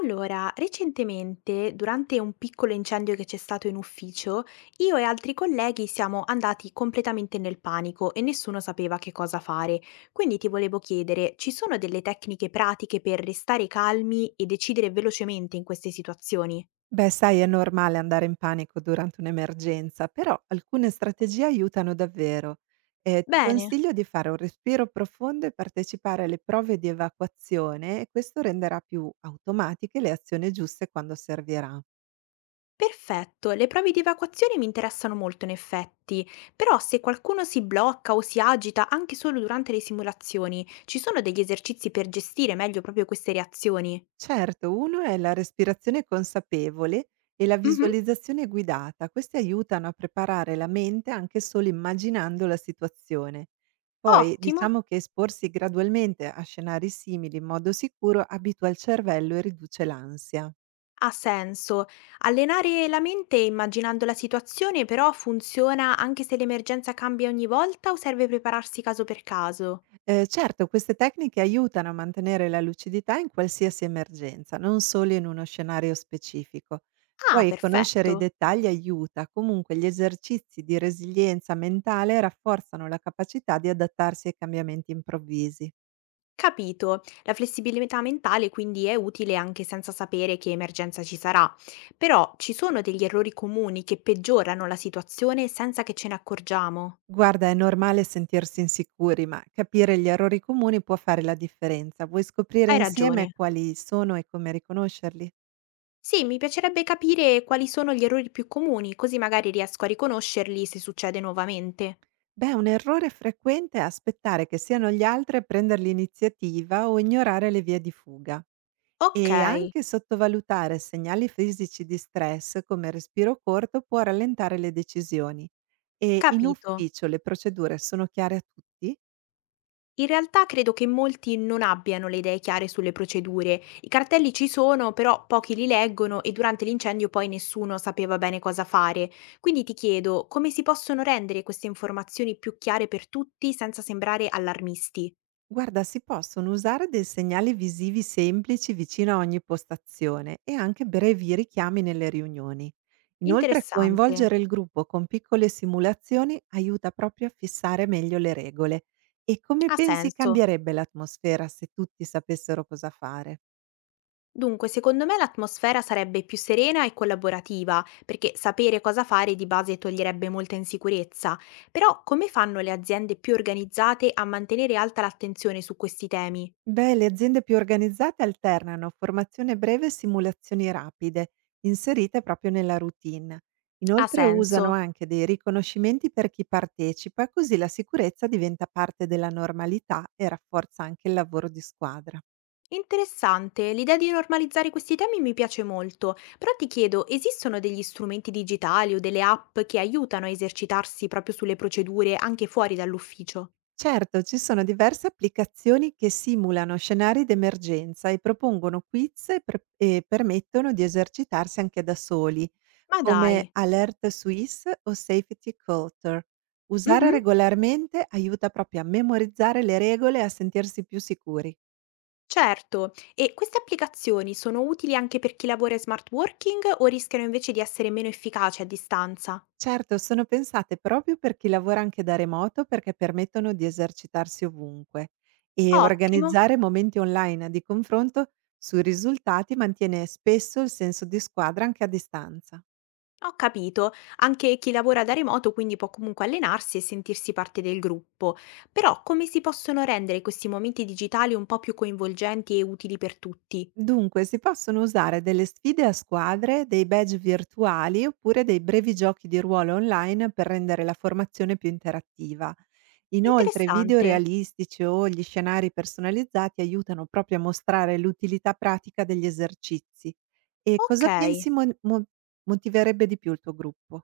Allora, recentemente, durante un piccolo incendio che c'è stato in ufficio, io e altri colleghi siamo andati completamente nel panico e nessuno sapeva che cosa fare. Quindi ti volevo chiedere, ci sono delle tecniche pratiche per restare calmi e decidere velocemente in queste situazioni? Beh, sai, è normale andare in panico durante un'emergenza, però alcune strategie aiutano davvero. Ti Bene, consiglio di fare un respiro profondo e partecipare alle prove di evacuazione e questo renderà più automatiche le azioni giuste quando serviranno. perfetto, le prove di evacuazione mi interessano molto in effetti, però se qualcuno si blocca o si agita anche solo durante le simulazioni, ci sono degli esercizi per gestire meglio proprio queste reazioni? Certo, uno è la respirazione consapevole e la Mhm. visualizzazione guidata. Queste aiutano a preparare la mente anche solo immaginando la situazione. Poi Ottimo, diciamo che esporsi gradualmente a scenari simili in modo sicuro abitua il cervello e riduce l'ansia. ha senso. Allenare la mente immaginando la situazione però funziona anche se l'emergenza cambia ogni volta o serve prepararsi caso per caso? Certo, queste tecniche aiutano a mantenere la lucidità in qualsiasi emergenza, non solo in uno scenario specifico. Ah, Poi conoscere i perfetto. dettagli aiuta, comunque gli esercizi di resilienza mentale rafforzano la capacità di adattarsi ai cambiamenti improvvisi. Capito. La flessibilità mentale quindi è utile anche senza sapere che emergenza ci sarà. Però ci sono degli errori comuni che peggiorano la situazione senza che ce ne accorgiamo. Guarda, è normale sentirsi insicuri, ma capire gli errori comuni può fare la differenza. Vuoi scoprire Hai ragione. insieme quali sono e come riconoscerli? Sì, mi piacerebbe capire quali sono gli errori più comuni, così magari riesco a riconoscerli se succede nuovamente. Beh, un errore frequente è aspettare che siano gli altri a prendere l'iniziativa o ignorare le vie di fuga e Okay, anche sottovalutare segnali fisici di stress come respiro corto può rallentare le decisioni e in capito. ufficio le procedure sono chiare a tutti? In realtà credo che molti non abbiano le idee chiare sulle procedure. I cartelli ci sono, però pochi li leggono e durante l'incendio poi nessuno sapeva bene cosa fare. Quindi ti chiedo, come si possono rendere queste informazioni più chiare per tutti senza sembrare allarmisti? Guarda, si possono usare dei segnali visivi semplici vicino a ogni postazione e anche brevi richiami nelle riunioni. Inoltre, Interessante. coinvolgere il gruppo con piccole simulazioni aiuta proprio a fissare meglio le regole. E come Ha pensi senso. cambierebbe l'atmosfera se tutti sapessero cosa fare? Dunque, secondo me l'atmosfera sarebbe più serena e collaborativa, perché sapere cosa fare di base toglierebbe molta insicurezza. Però come fanno le aziende più organizzate a mantenere alta l'attenzione su questi temi? Beh, le aziende più organizzate alternano formazione breve e simulazioni rapide, inserite proprio nella routine. Ha Inoltre usano senso. anche dei riconoscimenti per chi partecipa, così la sicurezza diventa parte della normalità e rafforza anche il lavoro di squadra. Interessante, l'idea di normalizzare questi temi mi piace molto, però ti chiedo, esistono degli strumenti digitali o delle app che aiutano a esercitarsi proprio sulle procedure anche fuori dall'ufficio? Certo, ci sono diverse applicazioni che simulano scenari d'emergenza e propongono quiz e, e permettono di esercitarsi anche da soli Ma come dai. Alerte Suisse o Safety Culture. Usare Mhm. regolarmente aiuta proprio a memorizzare le regole e a sentirsi più sicuri. Certo, e queste applicazioni sono utili anche per chi lavora in smart working o rischiano invece di essere meno efficaci a distanza? Certo, sono pensate proprio per chi lavora anche da remoto perché permettono di esercitarsi ovunque e Ottimo, organizzare momenti online di confronto sui risultati mantiene spesso il senso di squadra anche a distanza. ho capito. Anche chi lavora da remoto quindi può comunque allenarsi e sentirsi parte del gruppo. Però come si possono rendere questi momenti digitali un po' più coinvolgenti e utili per tutti? Dunque, si possono usare delle sfide a squadre, dei badge virtuali oppure dei brevi giochi di ruolo online per rendere la formazione più interattiva. Inoltre, video Interessante. realistici o gli scenari personalizzati aiutano proprio a mostrare l'utilità pratica degli esercizi. E Ok. cosa pensi motiverebbe di più il tuo gruppo?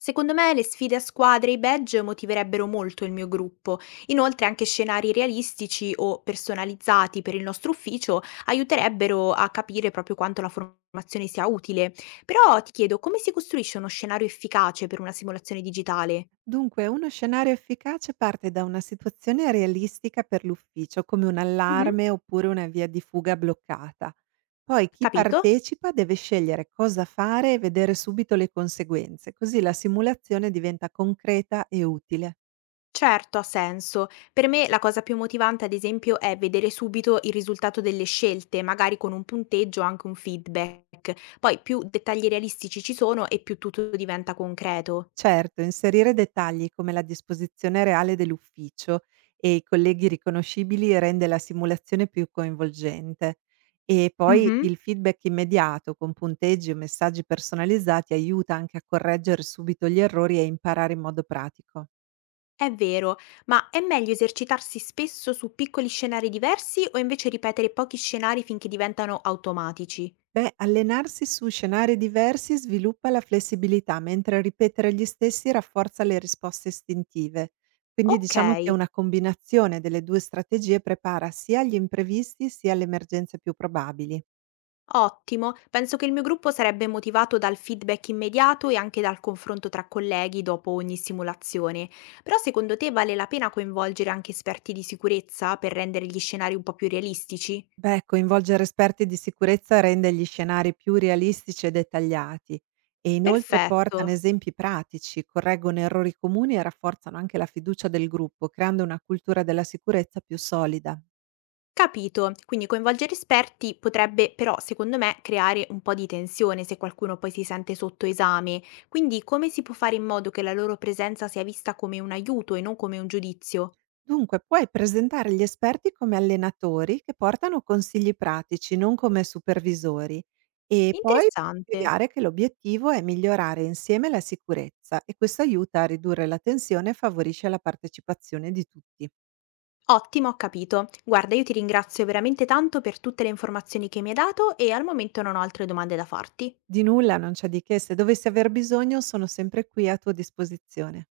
Secondo me le sfide a squadre e i badge motiverebbero molto il mio gruppo. Inoltre anche scenari realistici o personalizzati per il nostro ufficio aiuterebbero a capire proprio quanto la formazione sia utile. Però ti chiedo come si costruisce uno scenario efficace per una simulazione digitale? Dunque, uno scenario efficace parte da una situazione realistica per l'ufficio, come un Mhm. allarme oppure una via di fuga bloccata. Poi chi Capito? partecipa deve scegliere cosa fare e vedere subito le conseguenze, così la simulazione diventa concreta e utile. Certo, ha senso. Per me la cosa più motivante, ad esempio, è vedere subito il risultato delle scelte, magari con un punteggio o anche un feedback. Poi più dettagli realistici ci sono e più tutto diventa concreto. Certo, inserire dettagli come la disposizione reale dell'ufficio e i colleghi riconoscibili rende la simulazione più coinvolgente. E poi Mhm, il feedback immediato con punteggi o messaggi personalizzati aiuta anche a correggere subito gli errori e imparare in modo pratico. è vero, ma è meglio esercitarsi spesso su piccoli scenari diversi o invece ripetere pochi scenari finché diventano automatici? Beh, allenarsi su scenari diversi sviluppa la flessibilità, mentre ripetere gli stessi rafforza le risposte istintive. Quindi Ok. diciamo che una combinazione delle due strategie prepara sia gli imprevisti sia le emergenze più probabili. Ottimo, penso che il mio gruppo sarebbe motivato dal feedback immediato e anche dal confronto tra colleghi dopo ogni simulazione. Però secondo te vale la pena coinvolgere anche esperti di sicurezza per rendere gli scenari un po' più realistici? Beh, coinvolgere esperti di sicurezza rende gli scenari più realistici e dettagliati e inoltre Perfetto, portano esempi pratici, correggono errori comuni e rafforzano anche la fiducia del gruppo, creando una cultura della sicurezza più solida. capito. Quindi coinvolgere esperti potrebbe però, secondo me, creare un po' di tensione se qualcuno poi si sente sotto esame. Quindi come si può fare in modo che la loro presenza sia vista come un aiuto e non come un giudizio? Dunque, puoi presentare gli esperti come allenatori che portano consigli pratici, non come supervisori, e poi Interessante. spiegare che l'obiettivo è migliorare insieme la sicurezza e questo aiuta a ridurre la tensione e favorisce la partecipazione di tutti. Ottimo, ho capito. Guarda, io ti ringrazio veramente tanto per tutte le informazioni che mi hai dato e al momento non ho altre domande da farti. Di nulla, non c'è di che, se dovessi aver bisogno sono sempre qui a tua disposizione.